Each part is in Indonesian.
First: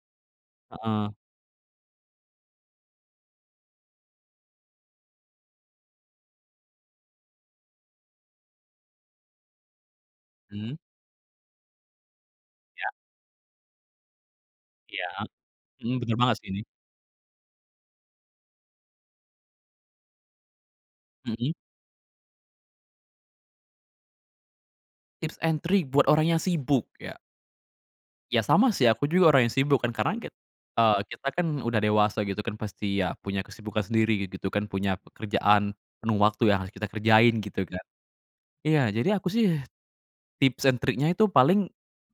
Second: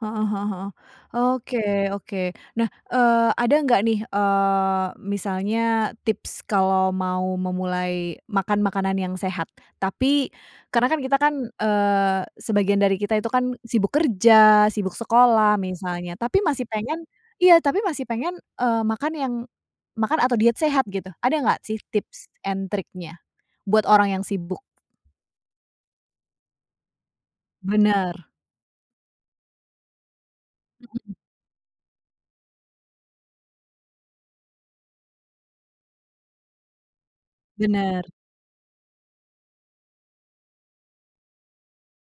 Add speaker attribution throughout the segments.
Speaker 1: Heeh heeh heeh.
Speaker 2: Heeh.
Speaker 1: Oke, oke. Nah, eee, ada enggak nih eee, misalnya tips kalau mau memulai makan, makanan yang sehat? Tapi,
Speaker 2: Mmm.
Speaker 1: karena kan kita kan eee, sebagian
Speaker 2: Ya.
Speaker 1: dari kita itu kan sibuk kerja, sibuk
Speaker 2: Ya,
Speaker 1: sekolah
Speaker 2: mhm,
Speaker 1: misalnya,
Speaker 2: bener banget
Speaker 1: tapi
Speaker 2: sih.
Speaker 1: masih pengen iya tapi masih pengen eee, makan yang makan atau diet sehat gitu. Ada
Speaker 2: Heeh.
Speaker 1: enggak sih tips and triknya? Buat orang yang sibuk.
Speaker 2: Tips and trik buat orang yang sibuk ya?
Speaker 1: Bener.
Speaker 2: Ya sama sih aku juga orang yang sibuk kan karena kit eee,
Speaker 1: Heeh.
Speaker 2: kita kan udah dewasa gitu kan, pasti ya punya kesibukan sendiri gitu gitu kan, punya pekerjaan penuh waktu yang harus kita kerjain, gitu kan.
Speaker 1: Bener.
Speaker 2: Iya jadi aku sih, tips and triknya itu paling,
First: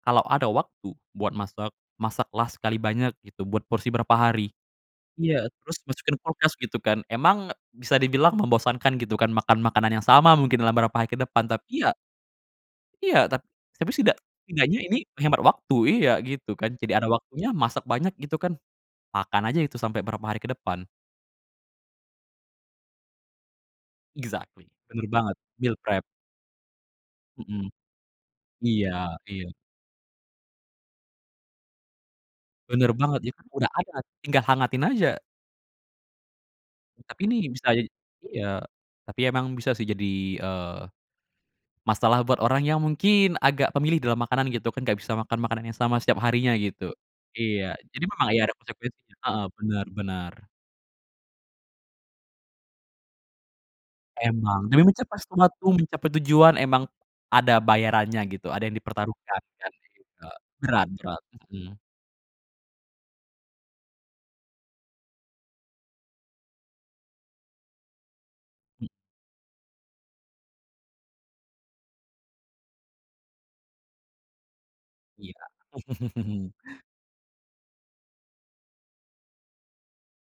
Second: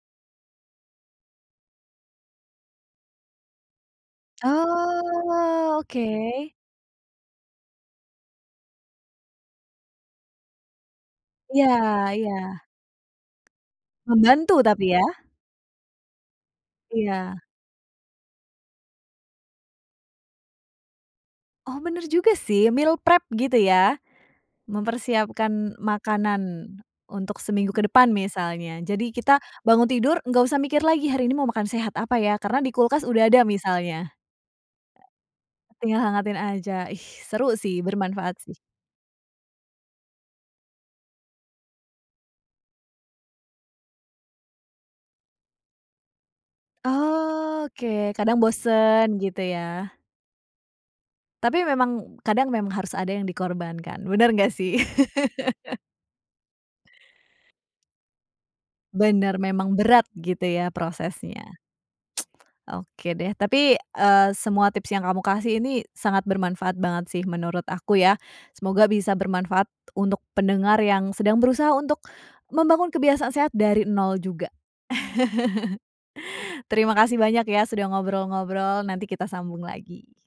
Speaker 2: kalau ada waktu buat masak, masak lah sekali banyak gitu, buat porsi berapa hari. Iya terus
Speaker 1: Oh,
Speaker 2: masukin kulkas
Speaker 1: oke.
Speaker 2: gitu kan, emang bisa dibilang membosankan gitu kan makan makanan yang sama mungkin dalam berapa hari ke depan.
Speaker 1: Iya,
Speaker 2: Tapi ya
Speaker 1: iya.
Speaker 2: Iya ta tapi setidak
Speaker 1: Membantu
Speaker 2: setidaknya
Speaker 1: tapi
Speaker 2: ini
Speaker 1: ya.
Speaker 2: menghemat waktu, iya gitu kan. Jadi ada
Speaker 1: Iya.
Speaker 2: waktunya, masak banyak gitu kan, makan aja itu sampe berapa hari ke depan.
Speaker 1: Oh bener juga sih, meal prep gitu ya,
Speaker 2: Exactly, bener banget, meal
Speaker 1: mempersiapkan
Speaker 2: prep.
Speaker 1: makanan untuk
Speaker 2: Heeh.
Speaker 1: seminggu ke depan misalnya,
Speaker 2: Iya
Speaker 1: jadi kita
Speaker 2: iya.
Speaker 1: bangun tidur, enggak usah mikir lagi hari ini mau makan sehat apa ya karena di
Speaker 2: Bener
Speaker 1: kulkas
Speaker 2: banget
Speaker 1: udah
Speaker 2: itu
Speaker 1: ada
Speaker 2: udah ada,
Speaker 1: misalnya.
Speaker 2: tinggal hangatin aja.
Speaker 1: Tinggal hangatin aja, ih
Speaker 2: Tapi ini
Speaker 1: seru
Speaker 2: bisa
Speaker 1: sih, bermanfaat
Speaker 2: iya,
Speaker 1: sih.
Speaker 2: tapi emang bisa sih jadi eee, masalah buat orang yang mungkin agak pemilih dalam makanan gitu, kan enggak bisa makan makanan yang sama setiap harinya gitu, iya, jadi
Speaker 1: Oke,
Speaker 2: memang ya
Speaker 1: kadang
Speaker 2: ada
Speaker 1: bosen
Speaker 2: konsekuensinya,
Speaker 1: gitu
Speaker 2: heeh benar
Speaker 1: ya.
Speaker 2: benar.
Speaker 1: Tapi memang, kadang memang harus ada yang dikorbankan, bener enggak
Speaker 2: Emang,
Speaker 1: sih?
Speaker 2: demi mencapai sesuatu, mencapai tujuan, emang ada bayarannya gitu, ada yang
Speaker 1: Bener,
Speaker 2: dipertaruhkan, kan
Speaker 1: memang berat
Speaker 2: gitu.
Speaker 1: gitu ya
Speaker 2: Berat, berat,
Speaker 1: prosesnya.
Speaker 2: mhm.
Speaker 1: Oke deh, tapi eee, semua tips yang kamu kasih ini sangat bermanfaat banget sih menurut aku ya.
Speaker 2: Mm
Speaker 1: Semoga bisa bermanfaat untuk pendengar yang sedang berusaha untuk membangun kebiasaan sehat dari 0 juga.
Speaker 2: Iya.
Speaker 1: Terima kasih banyak ya sudah ngobrol-ngobrol, nanti kita sambung lagi.